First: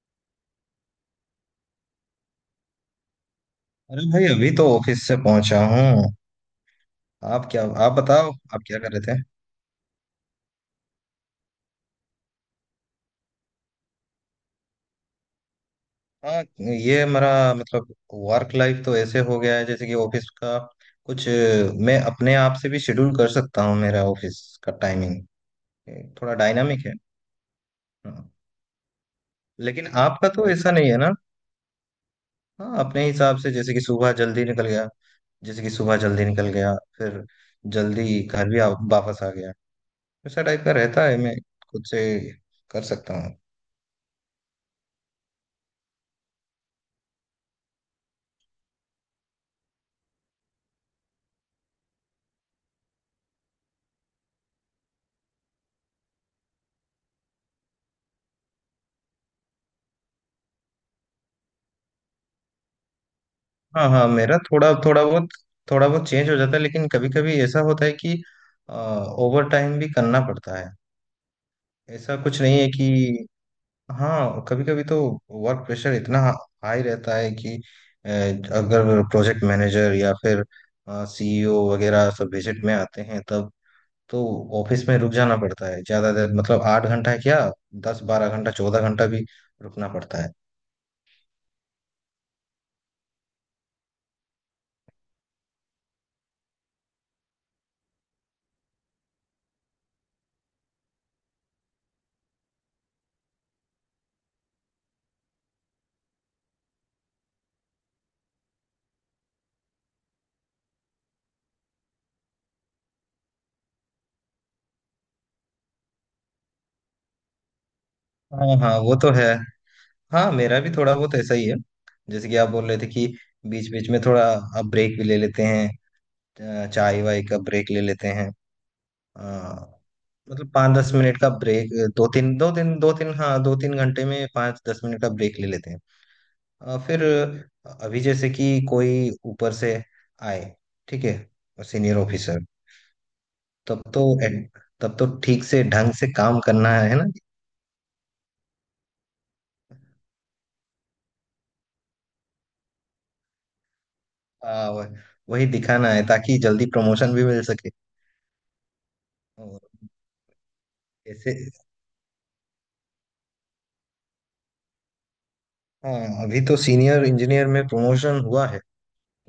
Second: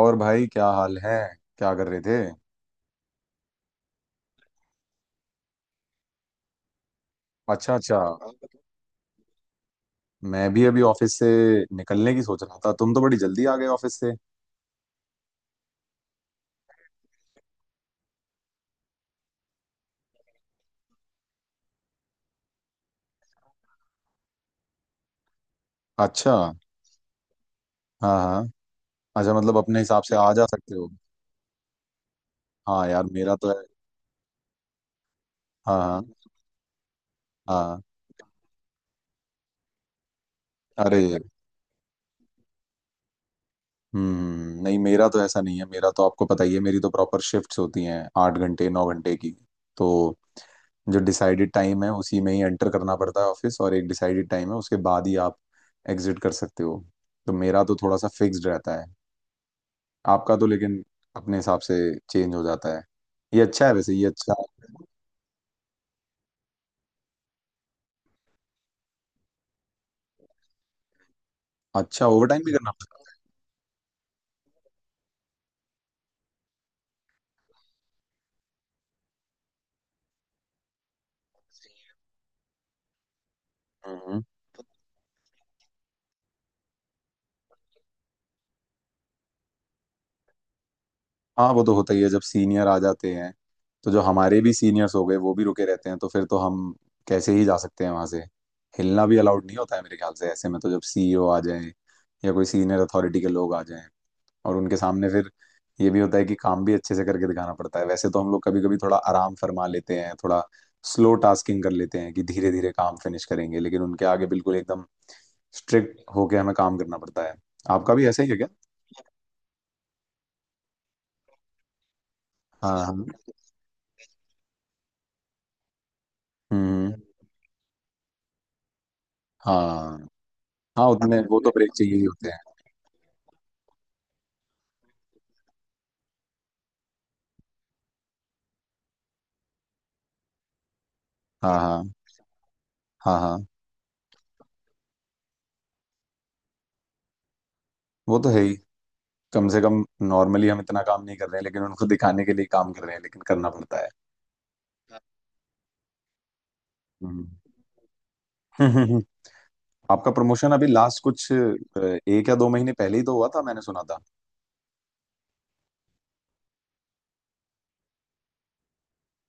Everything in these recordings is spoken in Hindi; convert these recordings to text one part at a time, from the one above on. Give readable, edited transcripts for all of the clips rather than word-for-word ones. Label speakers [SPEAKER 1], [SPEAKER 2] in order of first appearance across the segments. [SPEAKER 1] और भाई, क्या हाल है? क्या कर रहे थे?
[SPEAKER 2] अरे भाई, अभी तो ऑफिस से पहुंचा हूँ।
[SPEAKER 1] अच्छा,
[SPEAKER 2] आप
[SPEAKER 1] अच्छा।
[SPEAKER 2] बताओ, आप क्या कर रहे थे।
[SPEAKER 1] मैं भी अभी ऑफिस से निकलने की सोच रहा था। तुम तो बड़ी जल्दी आ गए ऑफिस से।
[SPEAKER 2] हाँ, ये मेरा मतलब वर्क लाइफ तो ऐसे हो गया है जैसे कि ऑफिस का कुछ। मैं अपने आप से भी शेड्यूल कर सकता हूँ, मेरा ऑफिस का टाइमिंग
[SPEAKER 1] अच्छा।
[SPEAKER 2] थोड़ा डायनामिक है।
[SPEAKER 1] हाँ
[SPEAKER 2] हाँ।
[SPEAKER 1] हाँ। अच्छा, मतलब अपने
[SPEAKER 2] लेकिन
[SPEAKER 1] हिसाब से
[SPEAKER 2] आपका
[SPEAKER 1] आ जा
[SPEAKER 2] तो ऐसा
[SPEAKER 1] सकते हो।
[SPEAKER 2] नहीं है ना। हाँ,
[SPEAKER 1] हाँ यार,
[SPEAKER 2] अपने
[SPEAKER 1] मेरा
[SPEAKER 2] हिसाब
[SPEAKER 1] तो
[SPEAKER 2] से
[SPEAKER 1] है।
[SPEAKER 2] जैसे कि सुबह जल्दी निकल गया, जैसे कि
[SPEAKER 1] हाँ
[SPEAKER 2] सुबह
[SPEAKER 1] हाँ।
[SPEAKER 2] जल्दी निकल गया, फिर
[SPEAKER 1] हाँ।
[SPEAKER 2] जल्दी घर भी वापस आ गया। ऐसा टाइप का
[SPEAKER 1] अरे।
[SPEAKER 2] रहता है, मैं खुद से कर सकता हूँ।
[SPEAKER 1] नहीं, मेरा तो ऐसा नहीं है। मेरा तो आपको पता ही है, मेरी तो प्रॉपर शिफ्ट्स होती हैं, 8 घंटे 9 घंटे की। तो जो डिसाइडेड टाइम है उसी में ही एंटर करना पड़ता है ऑफिस, और एक डिसाइडेड टाइम है उसके बाद ही आप एग्जिट कर सकते हो। तो मेरा तो थोड़ा सा फिक्स्ड रहता है। आपका तो लेकिन अपने हिसाब से चेंज हो जाता है। ये अच्छा है,
[SPEAKER 2] हाँ
[SPEAKER 1] वैसे ये
[SPEAKER 2] हाँ,
[SPEAKER 1] अच्छा
[SPEAKER 2] मेरा थोड़ा
[SPEAKER 1] है।
[SPEAKER 2] थोड़ा बहुत चेंज हो जाता है, लेकिन कभी कभी ऐसा होता है कि ओवर टाइम भी करना पड़ता है।
[SPEAKER 1] अच्छा,
[SPEAKER 2] ऐसा
[SPEAKER 1] ओवर
[SPEAKER 2] कुछ
[SPEAKER 1] टाइम भी
[SPEAKER 2] नहीं है
[SPEAKER 1] करना पड़ता
[SPEAKER 2] कि। हाँ, कभी कभी तो वर्क प्रेशर इतना हाई रहता है कि अगर प्रोजेक्ट मैनेजर या फिर सीईओ वगैरह सब विजिट में आते हैं, तब
[SPEAKER 1] है। हम्म।
[SPEAKER 2] तो ऑफिस में रुक जाना पड़ता है ज्यादा देर, मतलब 8 घंटा क्या, 10 12 घंटा, 14 घंटा भी रुकना पड़ता है।
[SPEAKER 1] हाँ, वो तो होता ही है जब सीनियर आ जाते हैं। तो जो हमारे भी सीनियर्स हो गए वो भी रुके रहते हैं, तो फिर तो हम कैसे ही जा सकते हैं वहां से। हिलना भी अलाउड नहीं होता है मेरे ख्याल से ऐसे में, तो जब सीईओ आ जाए या कोई सीनियर अथॉरिटी के लोग आ जाएं और उनके सामने फिर ये भी होता है कि काम भी अच्छे से करके दिखाना पड़ता है। वैसे तो हम लोग कभी कभी थोड़ा आराम फरमा लेते हैं, थोड़ा स्लो टास्किंग कर लेते हैं कि धीरे धीरे काम फिनिश करेंगे, लेकिन उनके आगे बिल्कुल एकदम स्ट्रिक्ट होके हमें काम करना पड़ता है। आपका भी ऐसा ही है क्या?
[SPEAKER 2] हाँ हाँ वो तो है। हाँ, मेरा भी थोड़ा बहुत ऐसा ही है, जैसे कि आप बोल
[SPEAKER 1] हाँ
[SPEAKER 2] रहे थे
[SPEAKER 1] हाँ।
[SPEAKER 2] कि बीच बीच में थोड़ा आप ब्रेक भी ले लेते हैं,
[SPEAKER 1] हम्म।
[SPEAKER 2] चाय वाय का ब्रेक ले लेते हैं, अ,
[SPEAKER 1] हाँ
[SPEAKER 2] मतलब पाँच
[SPEAKER 1] हाँ,
[SPEAKER 2] दस
[SPEAKER 1] उतने
[SPEAKER 2] मिनट का
[SPEAKER 1] वो तो
[SPEAKER 2] ब्रेक।
[SPEAKER 1] ब्रेक चाहिए ही होते हैं।
[SPEAKER 2] दो तीन, हाँ, 2 3 घंटे में 5 10 मिनट का ब्रेक ले लेते हैं। फिर अभी जैसे कि कोई ऊपर से आए, ठीक है,
[SPEAKER 1] हाँ हाँ।
[SPEAKER 2] सीनियर ऑफिसर,
[SPEAKER 1] हाँ हाँ।
[SPEAKER 2] तब तो तब तो ठीक से ढंग से काम करना है ना।
[SPEAKER 1] वो तो है ही। कम से कम नॉर्मली हम इतना काम नहीं कर रहे हैं लेकिन उनको दिखाने के लिए काम कर रहे हैं, लेकिन करना पड़ता है।
[SPEAKER 2] अ, वही दिखाना है ताकि जल्दी प्रमोशन भी
[SPEAKER 1] हम्म।
[SPEAKER 2] मिल सके और
[SPEAKER 1] आपका प्रमोशन अभी लास्ट कुछ
[SPEAKER 2] ऐसे।
[SPEAKER 1] एक या 2 महीने पहले ही तो हुआ था, मैंने सुना था।
[SPEAKER 2] हाँ, अभी तो सीनियर इंजीनियर में प्रमोशन हुआ है,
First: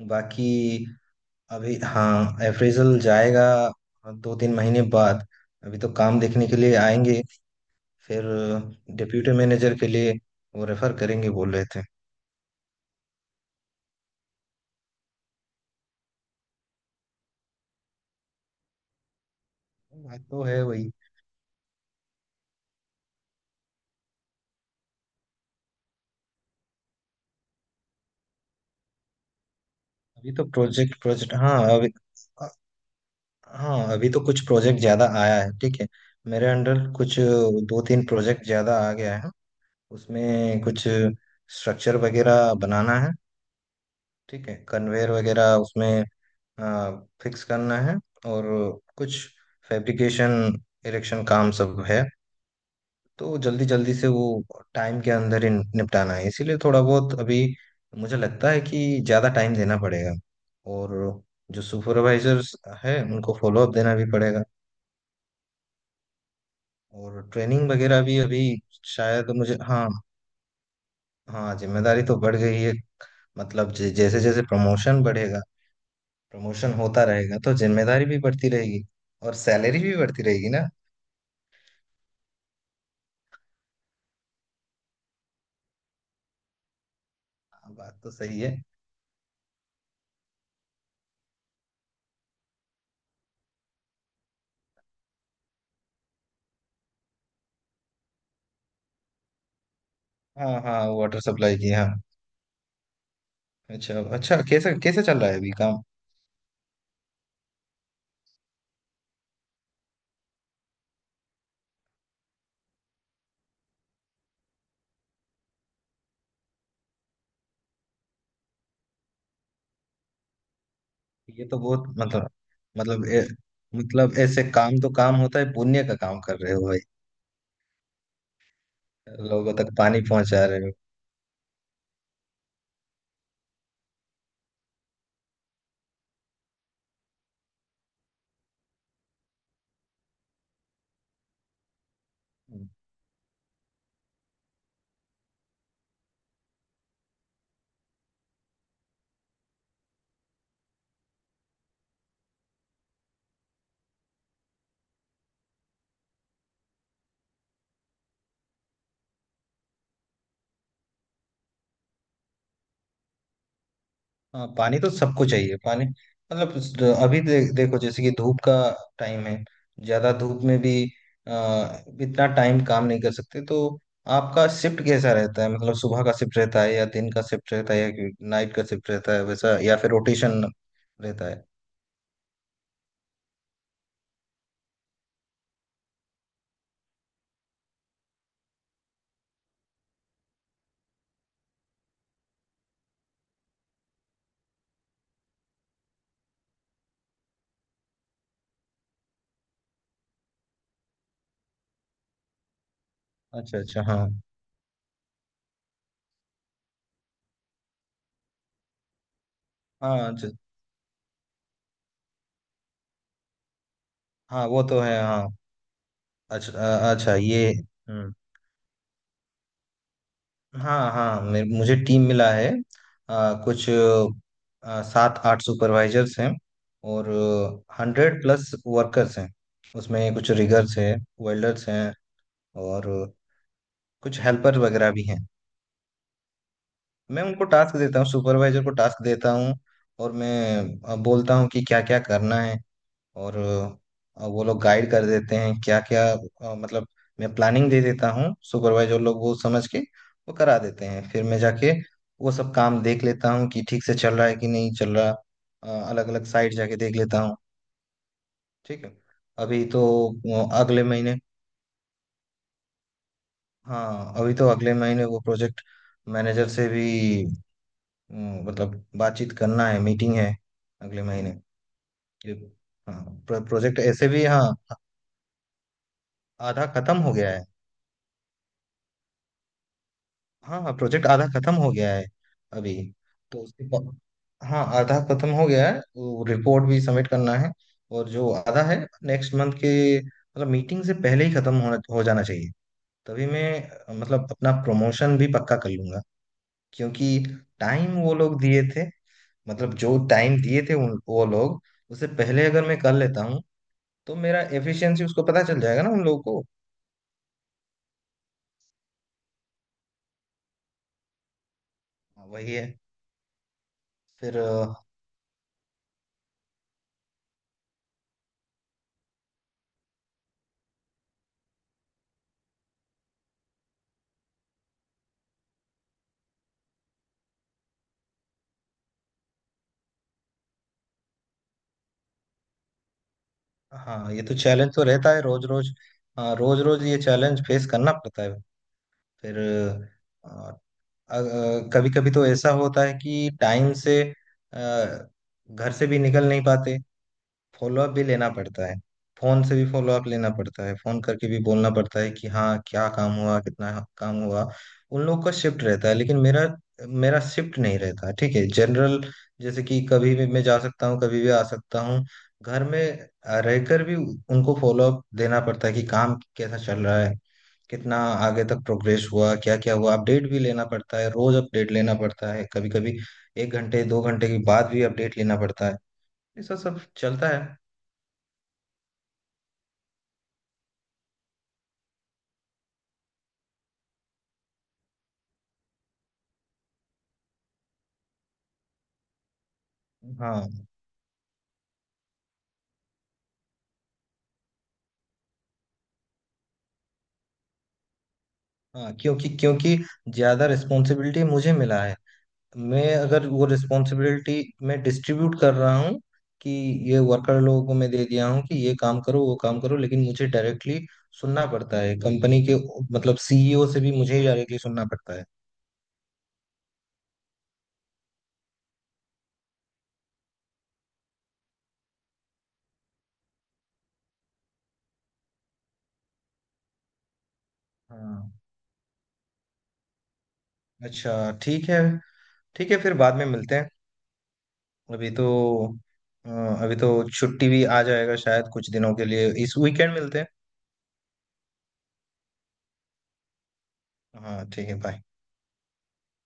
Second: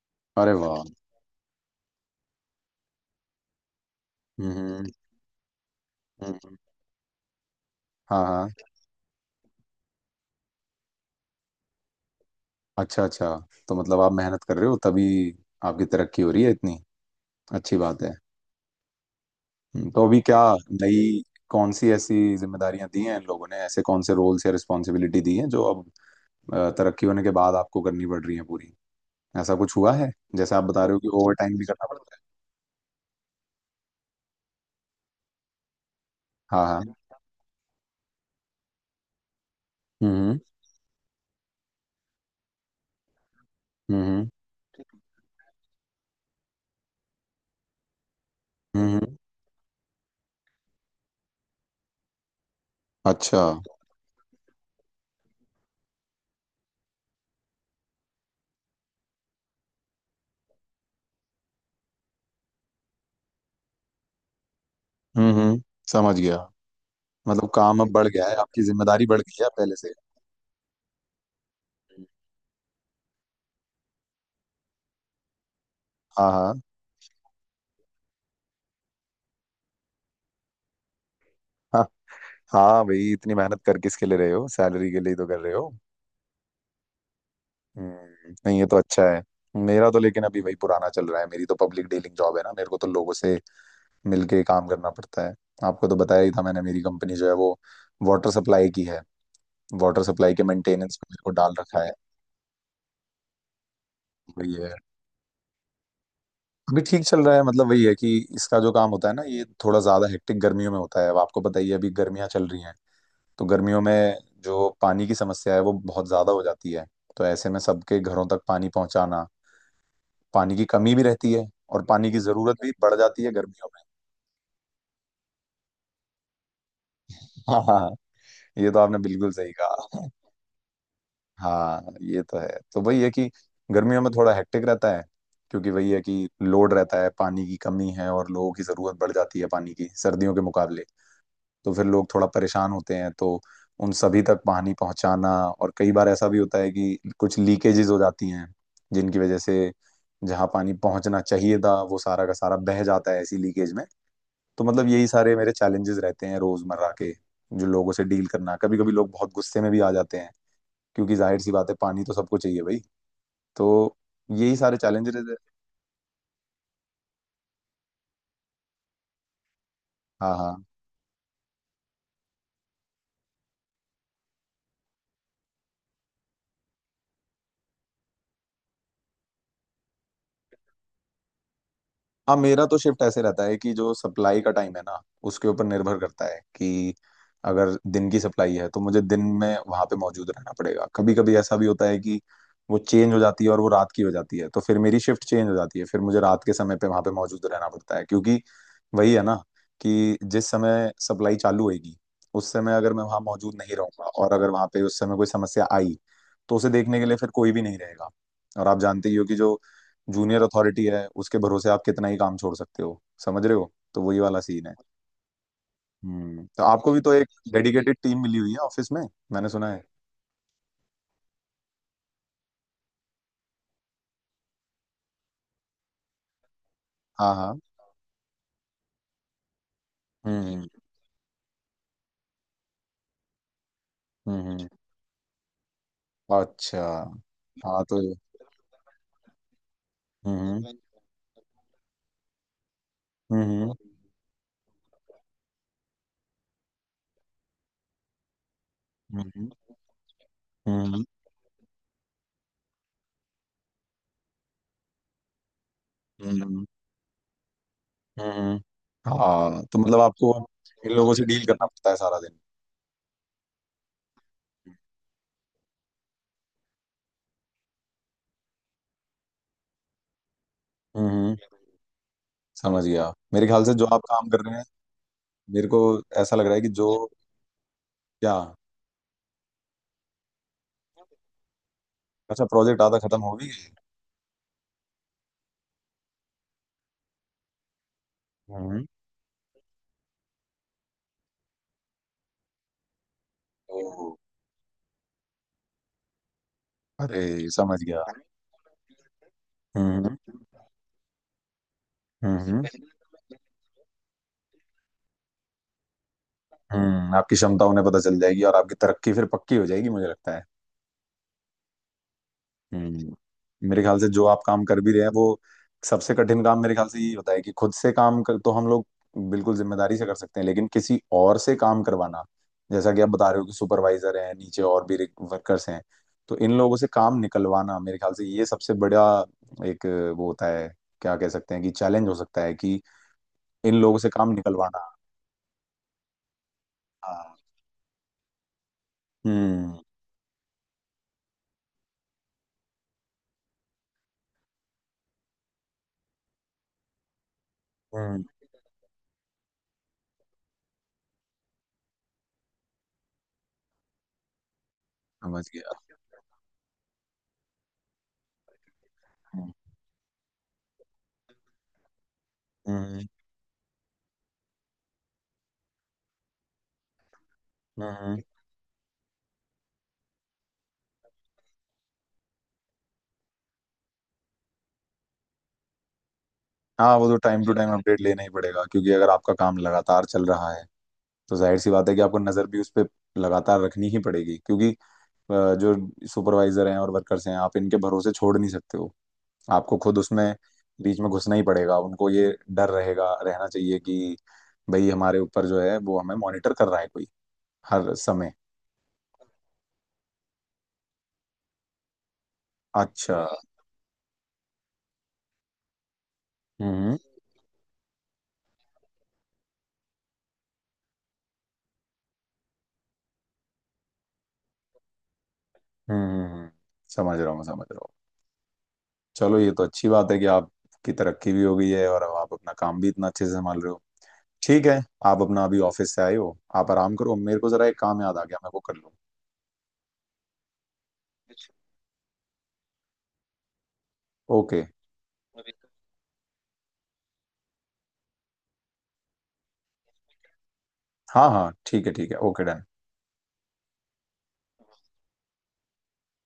[SPEAKER 2] बाकी
[SPEAKER 1] अरे वाह।
[SPEAKER 2] अभी। हाँ, अप्रेजल जाएगा दो
[SPEAKER 1] हम्म
[SPEAKER 2] तीन महीने
[SPEAKER 1] हम्म,
[SPEAKER 2] बाद, अभी तो काम देखने
[SPEAKER 1] हम्म।
[SPEAKER 2] के लिए आएंगे,
[SPEAKER 1] हाँ
[SPEAKER 2] फिर
[SPEAKER 1] हाँ।
[SPEAKER 2] डिप्यूटी मैनेजर के लिए वो रेफर करेंगे बोल रहे थे।
[SPEAKER 1] अच्छा अच्छा, तो मतलब आप मेहनत कर रहे हो तभी आपकी तरक्की हो रही है इतनी। अच्छी बात है। तो अभी
[SPEAKER 2] बात
[SPEAKER 1] क्या
[SPEAKER 2] तो है वही।
[SPEAKER 1] नई कौन सी ऐसी जिम्मेदारियां दी हैं इन लोगों ने, ऐसे कौन से रोल्स या रिस्पॉन्सिबिलिटी दी हैं जो अब तरक्की होने के बाद आपको करनी पड़ रही है पूरी? ऐसा कुछ हुआ है?
[SPEAKER 2] अभी तो
[SPEAKER 1] जैसे आप बता रहे हो
[SPEAKER 2] प्रोजेक्ट
[SPEAKER 1] कि ओवर
[SPEAKER 2] प्रोजेक्ट,
[SPEAKER 1] टाइम
[SPEAKER 2] हाँ
[SPEAKER 1] भी करना
[SPEAKER 2] अभी,
[SPEAKER 1] पड़ता है।
[SPEAKER 2] अ- हाँ अभी तो कुछ प्रोजेक्ट ज्यादा आया है, ठीक है, मेरे
[SPEAKER 1] हाँ
[SPEAKER 2] अंडर
[SPEAKER 1] हाँ।
[SPEAKER 2] कुछ दो तीन प्रोजेक्ट ज्यादा आ गया है।
[SPEAKER 1] हम्म
[SPEAKER 2] उसमें कुछ स्ट्रक्चर वगैरह बनाना है,
[SPEAKER 1] हम्म।
[SPEAKER 2] ठीक है, कन्वेयर वगैरह उसमें, हाँ, फिक्स करना है, और
[SPEAKER 1] हम्म,
[SPEAKER 2] कुछ
[SPEAKER 1] हम्म।
[SPEAKER 2] फैब्रिकेशन, इरेक्शन काम सब है। तो
[SPEAKER 1] अच्छा।
[SPEAKER 2] जल्दी जल्दी से वो टाइम के अंदर ही निपटाना है, इसीलिए थोड़ा बहुत अभी मुझे लगता है कि ज़्यादा टाइम देना पड़ेगा और जो सुपरवाइजर्स है उनको फॉलोअप देना भी पड़ेगा,
[SPEAKER 1] हम्म। समझ गया।
[SPEAKER 2] और
[SPEAKER 1] मतलब
[SPEAKER 2] ट्रेनिंग
[SPEAKER 1] काम अब
[SPEAKER 2] वगैरह
[SPEAKER 1] बढ़
[SPEAKER 2] भी
[SPEAKER 1] गया है,
[SPEAKER 2] अभी,
[SPEAKER 1] आपकी जिम्मेदारी बढ़
[SPEAKER 2] शायद
[SPEAKER 1] गई है
[SPEAKER 2] मुझे।
[SPEAKER 1] पहले
[SPEAKER 2] हाँ
[SPEAKER 1] से।
[SPEAKER 2] हाँ, जिम्मेदारी तो बढ़ गई है, मतलब जैसे जैसे प्रमोशन बढ़ेगा,
[SPEAKER 1] हाँ हाँ।
[SPEAKER 2] प्रमोशन होता रहेगा, तो जिम्मेदारी भी बढ़ती रहेगी और सैलरी भी बढ़ती रहेगी ना।
[SPEAKER 1] हाँ। हाँ भाई, इतनी मेहनत कर किसके लिए रहे हो? सैलरी के लिए ही तो कर रहे हो।
[SPEAKER 2] हाँ, बात तो सही है।
[SPEAKER 1] नहीं ये तो अच्छा है। मेरा तो लेकिन अभी वही पुराना चल रहा है। मेरी तो पब्लिक डीलिंग जॉब है ना, मेरे को तो लोगों से मिलके काम करना पड़ता है। आपको तो बताया ही था मैंने, मेरी कंपनी जो है वो वाटर सप्लाई की है। वाटर सप्लाई के
[SPEAKER 2] हाँ हाँ,
[SPEAKER 1] मेंटेनेंस में
[SPEAKER 2] वाटर
[SPEAKER 1] मेरे को डाल
[SPEAKER 2] सप्लाई की,
[SPEAKER 1] रखा
[SPEAKER 2] हाँ।
[SPEAKER 1] है।
[SPEAKER 2] अच्छा अच्छा,
[SPEAKER 1] वही है।
[SPEAKER 2] कैसे कैसे चल रहा है अभी काम।
[SPEAKER 1] अभी ठीक चल रहा है, मतलब वही है कि इसका जो काम होता है ना, ये थोड़ा ज्यादा हेक्टिक गर्मियों में होता है। अब आपको पता ही है, अभी गर्मियां चल रही हैं। तो गर्मियों में जो पानी की समस्या है वो बहुत ज़्यादा हो जाती है। तो ऐसे में सबके घरों तक पानी पहुंचाना, पानी की कमी भी रहती है
[SPEAKER 2] ये तो
[SPEAKER 1] और
[SPEAKER 2] बहुत
[SPEAKER 1] पानी की
[SPEAKER 2] मतलब,
[SPEAKER 1] ज़रूरत भी बढ़
[SPEAKER 2] मतलब ए,
[SPEAKER 1] जाती है गर्मियों में।
[SPEAKER 2] मतलब ऐसे काम तो काम होता है, पुण्य का काम कर रहे हो भाई,
[SPEAKER 1] हाँ हाँ। ये तो आपने बिल्कुल सही
[SPEAKER 2] लोगों तक पानी
[SPEAKER 1] कहा।
[SPEAKER 2] पहुंचा रहे
[SPEAKER 1] हाँ, ये तो है। तो वही है कि गर्मियों में थोड़ा हेक्टिक रहता है, क्योंकि वही है कि लोड रहता है, पानी की कमी है और लोगों की ज़रूरत बढ़ जाती है पानी की सर्दियों के मुकाबले। तो फिर लोग थोड़ा
[SPEAKER 2] हो।
[SPEAKER 1] परेशान होते हैं, तो उन सभी तक पानी पहुंचाना। और कई बार ऐसा भी होता है कि कुछ लीकेजेस हो जाती हैं, जिनकी वजह से जहाँ पानी पहुंचना चाहिए था वो सारा का सारा बह जाता है ऐसी लीकेज में। तो मतलब यही सारे मेरे चैलेंजेस रहते हैं रोजमर्रा के, जो लोगों से डील करना। कभी कभी लोग बहुत गुस्से में भी आ जाते हैं, क्योंकि जाहिर सी बात है पानी तो सबको चाहिए भाई। तो
[SPEAKER 2] हाँ,
[SPEAKER 1] यही सारे
[SPEAKER 2] पानी तो
[SPEAKER 1] चैलेंजेस।
[SPEAKER 2] सबको चाहिए, पानी मतलब अभी देखो, जैसे कि धूप का टाइम है, ज्यादा
[SPEAKER 1] हाँ
[SPEAKER 2] धूप
[SPEAKER 1] हाँ।
[SPEAKER 2] में भी आ, इतना टाइम काम नहीं कर सकते। तो आपका शिफ्ट कैसा रहता है, मतलब सुबह का शिफ्ट रहता है या दिन का शिफ्ट रहता है या नाइट का शिफ्ट रहता है वैसा, या फिर रोटेशन रहता है।
[SPEAKER 1] हाँ, मेरा तो शिफ्ट ऐसे रहता है कि जो सप्लाई का टाइम है ना उसके ऊपर निर्भर करता है कि अगर दिन की सप्लाई है तो मुझे दिन में वहां पे मौजूद रहना पड़ेगा। कभी कभी ऐसा भी होता है कि वो चेंज हो जाती है और वो रात की हो जाती है, तो फिर मेरी शिफ्ट चेंज हो जाती है, फिर मुझे रात के समय पे वहां पे मौजूद रहना पड़ता है। क्योंकि वही है ना, कि जिस समय सप्लाई चालू होगी, उस समय अगर मैं वहां मौजूद
[SPEAKER 2] अच्छा
[SPEAKER 1] नहीं
[SPEAKER 2] अच्छा। हाँ
[SPEAKER 1] रहूंगा और अगर वहां पे उस समय कोई समस्या आई, तो उसे देखने के लिए फिर कोई भी नहीं रहेगा। और आप जानते ही हो कि जो
[SPEAKER 2] हाँ। अच्छा।
[SPEAKER 1] जूनियर अथॉरिटी है उसके भरोसे आप कितना ही काम छोड़ सकते हो, समझ रहे हो, तो वही वाला
[SPEAKER 2] हाँ वो
[SPEAKER 1] सीन है।
[SPEAKER 2] तो है। हाँ,
[SPEAKER 1] हम्म,
[SPEAKER 2] अच्छा
[SPEAKER 1] तो आपको भी तो
[SPEAKER 2] अच्छा
[SPEAKER 1] एक
[SPEAKER 2] ये,
[SPEAKER 1] डेडिकेटेड
[SPEAKER 2] हम्म।
[SPEAKER 1] टीम मिली हुई है ऑफिस में, मैंने सुना है।
[SPEAKER 2] हाँ हाँ, मुझे टीम मिला है, कुछ सात आठ सुपरवाइजर्स हैं और
[SPEAKER 1] हाँ हाँ।
[SPEAKER 2] 100+ वर्कर्स हैं, उसमें कुछ
[SPEAKER 1] हम्म।
[SPEAKER 2] रिगर्स हैं, वेल्डर्स हैं और कुछ
[SPEAKER 1] हम्म
[SPEAKER 2] हेल्पर
[SPEAKER 1] हम्म,
[SPEAKER 2] वगैरह भी हैं।
[SPEAKER 1] अच्छा।
[SPEAKER 2] मैं उनको टास्क
[SPEAKER 1] हाँ तो।
[SPEAKER 2] देता हूँ, सुपरवाइजर को टास्क देता हूँ और
[SPEAKER 1] हम्म
[SPEAKER 2] मैं बोलता हूँ कि क्या क्या करना है, और
[SPEAKER 1] हम्म।
[SPEAKER 2] वो लोग गाइड कर देते हैं क्या क्या, मतलब मैं प्लानिंग दे देता हूँ, सुपरवाइजर लोग वो
[SPEAKER 1] हम्म।
[SPEAKER 2] समझ के वो करा देते
[SPEAKER 1] हम्म
[SPEAKER 2] हैं, फिर मैं जाके वो सब काम देख लेता हूँ कि ठीक से चल रहा है कि नहीं चल रहा, अलग अलग
[SPEAKER 1] हम्म।
[SPEAKER 2] साइड जाके देख लेता हूँ,
[SPEAKER 1] हम्म, हम्म।
[SPEAKER 2] ठीक है।
[SPEAKER 1] हाँ,
[SPEAKER 2] अभी
[SPEAKER 1] तो
[SPEAKER 2] तो
[SPEAKER 1] मतलब आपको
[SPEAKER 2] अगले
[SPEAKER 1] इन लोगों
[SPEAKER 2] महीने,
[SPEAKER 1] से डील करना पड़ता है सारा दिन।
[SPEAKER 2] हाँ, अभी तो अगले महीने वो प्रोजेक्ट मैनेजर से भी, मतलब बातचीत करना है, मीटिंग है अगले
[SPEAKER 1] हम्म
[SPEAKER 2] महीने।
[SPEAKER 1] हम्म,
[SPEAKER 2] ये-
[SPEAKER 1] समझ गया।
[SPEAKER 2] हाँ,
[SPEAKER 1] मेरे ख्याल से
[SPEAKER 2] प्रोजेक्ट
[SPEAKER 1] जो आप
[SPEAKER 2] ऐसे भी,
[SPEAKER 1] काम कर
[SPEAKER 2] हाँ,
[SPEAKER 1] रहे हैं, मेरे को ऐसा लग रहा है
[SPEAKER 2] आधा
[SPEAKER 1] कि जो
[SPEAKER 2] खत्म हो गया है।
[SPEAKER 1] क्या?
[SPEAKER 2] हाँ हाँ, प्रोजेक्ट आधा खत्म हो गया है।
[SPEAKER 1] अच्छा,
[SPEAKER 2] अभी
[SPEAKER 1] प्रोजेक्ट आधा खत्म हो
[SPEAKER 2] तो
[SPEAKER 1] भी
[SPEAKER 2] उसके
[SPEAKER 1] गया
[SPEAKER 2] बाद- हाँ, आधा खत्म हो गया है, वो रिपोर्ट भी सबमिट करना है और जो
[SPEAKER 1] है।
[SPEAKER 2] आधा है
[SPEAKER 1] हम्म।
[SPEAKER 2] नेक्स्ट मंथ के, मतलब मीटिंग से पहले ही खत्म होना, हो जाना चाहिए, तभी मैं,
[SPEAKER 1] ओह।
[SPEAKER 2] मतलब अपना प्रमोशन भी पक्का कर लूंगा, क्योंकि
[SPEAKER 1] अरे, समझ
[SPEAKER 2] टाइम
[SPEAKER 1] गया।
[SPEAKER 2] वो लोग दिए थे, मतलब जो
[SPEAKER 1] हम्म
[SPEAKER 2] टाइम दिए थे उन वो लोग, उससे पहले
[SPEAKER 1] हम्म।
[SPEAKER 2] अगर मैं कर लेता हूँ तो मेरा एफिशिएंसी उसको पता चल जाएगा ना, उन लोगों को।
[SPEAKER 1] हम्म। आपकी क्षमता उन्हें पता चल जाएगी और आपकी तरक्की फिर पक्की हो जाएगी, मुझे लगता है।
[SPEAKER 2] हाँ, वही है
[SPEAKER 1] हम्म। मेरे ख्याल से जो
[SPEAKER 2] फिर।
[SPEAKER 1] आप काम कर भी रहे हैं वो सबसे कठिन काम मेरे ख्याल से यही होता है, कि खुद से काम कर तो हम लोग बिल्कुल जिम्मेदारी से कर सकते हैं, लेकिन किसी और से काम करवाना, जैसा कि आप बता रहे हो कि सुपरवाइजर हैं नीचे और भी वर्कर्स हैं, तो इन लोगों से काम निकलवाना मेरे ख्याल से ये सबसे बड़ा एक वो होता है, क्या कह सकते हैं कि चैलेंज हो सकता है कि इन लोगों से
[SPEAKER 2] हाँ, ये
[SPEAKER 1] काम
[SPEAKER 2] तो चैलेंज तो
[SPEAKER 1] निकलवाना।
[SPEAKER 2] रहता है रोज रोज, हाँ, रोज रोज ये
[SPEAKER 1] हाँ।
[SPEAKER 2] चैलेंज फेस करना पड़ता है फिर।
[SPEAKER 1] हम्म
[SPEAKER 2] कभी कभी तो ऐसा होता है कि टाइम से अ, घर से भी निकल नहीं पाते, फॉलोअप भी
[SPEAKER 1] हम्म।
[SPEAKER 2] लेना पड़ता है, फोन से भी फॉलोअप लेना पड़ता है, फोन करके भी बोलना पड़ता है कि हाँ, क्या काम हुआ, कितना काम हुआ। उन लोग का
[SPEAKER 1] समझ
[SPEAKER 2] शिफ्ट
[SPEAKER 1] गया।
[SPEAKER 2] रहता है लेकिन मेरा मेरा शिफ्ट नहीं रहता, ठीक है, जनरल,
[SPEAKER 1] हम्म
[SPEAKER 2] जैसे कि कभी भी मैं जा सकता हूँ, कभी भी आ सकता हूँ। घर में
[SPEAKER 1] हम्म।
[SPEAKER 2] रहकर भी उनको फॉलोअप देना पड़ता है कि काम कैसा चल रहा है, कितना
[SPEAKER 1] हम्म।
[SPEAKER 2] आगे तक प्रोग्रेस हुआ, क्या क्या हुआ, अपडेट भी लेना पड़ता है, रोज अपडेट लेना पड़ता है, कभी कभी 1 घंटे 2 घंटे के बाद भी अपडेट लेना पड़ता है, ऐसा सब
[SPEAKER 1] हाँ, वो तो
[SPEAKER 2] चलता
[SPEAKER 1] टाइम टू
[SPEAKER 2] है।
[SPEAKER 1] टाइम अपडेट लेना ही पड़ेगा, क्योंकि अगर आपका काम लगातार चल रहा है तो जाहिर सी बात है कि आपको नजर भी उस पर लगातार रखनी ही पड़ेगी, क्योंकि जो सुपरवाइजर हैं और वर्कर्स हैं आप इनके भरोसे छोड़ नहीं सकते हो। आपको खुद उसमें
[SPEAKER 2] हाँ
[SPEAKER 1] बीच में घुसना ही पड़ेगा, उनको ये डर रहेगा, रहना चाहिए कि भाई हमारे ऊपर जो है वो हमें मॉनिटर कर रहा है कोई हर समय।
[SPEAKER 2] हाँ, क्योंकि क्योंकि ज्यादा रिस्पॉन्सिबिलिटी मुझे मिला है। मैं
[SPEAKER 1] अच्छा।
[SPEAKER 2] अगर वो रिस्पॉन्सिबिलिटी, मैं डिस्ट्रीब्यूट कर रहा हूँ कि
[SPEAKER 1] हम्म
[SPEAKER 2] ये वर्कर लोगों को मैं दे दिया हूँ कि ये काम करो, वो काम करो, लेकिन मुझे डायरेक्टली सुनना पड़ता है कंपनी के, मतलब सीईओ से भी मुझे ही डायरेक्टली सुनना पड़ता है।
[SPEAKER 1] हम्म। समझ रहा हूँ, समझ रहा हूँ। चलो, ये तो अच्छी बात है कि आपकी तरक्की भी हो गई है और अब आप अपना काम भी इतना अच्छे से संभाल रहे हो। ठीक है, आप अपना अभी ऑफिस से आए हो, आप आराम करो, मेरे को जरा एक काम याद आ
[SPEAKER 2] हाँ,
[SPEAKER 1] गया, मैं वो कर लूँ।
[SPEAKER 2] अच्छा, ठीक है। ठीक है, फिर बाद में मिलते हैं।
[SPEAKER 1] ओके।
[SPEAKER 2] अभी तो अ, अभी तो छुट्टी भी आ जाएगा शायद कुछ दिनों के लिए, इस वीकेंड मिलते हैं।
[SPEAKER 1] हाँ हाँ, ठीक है, ठीक है, ओके डन।
[SPEAKER 2] हाँ, ठीक है, बाय।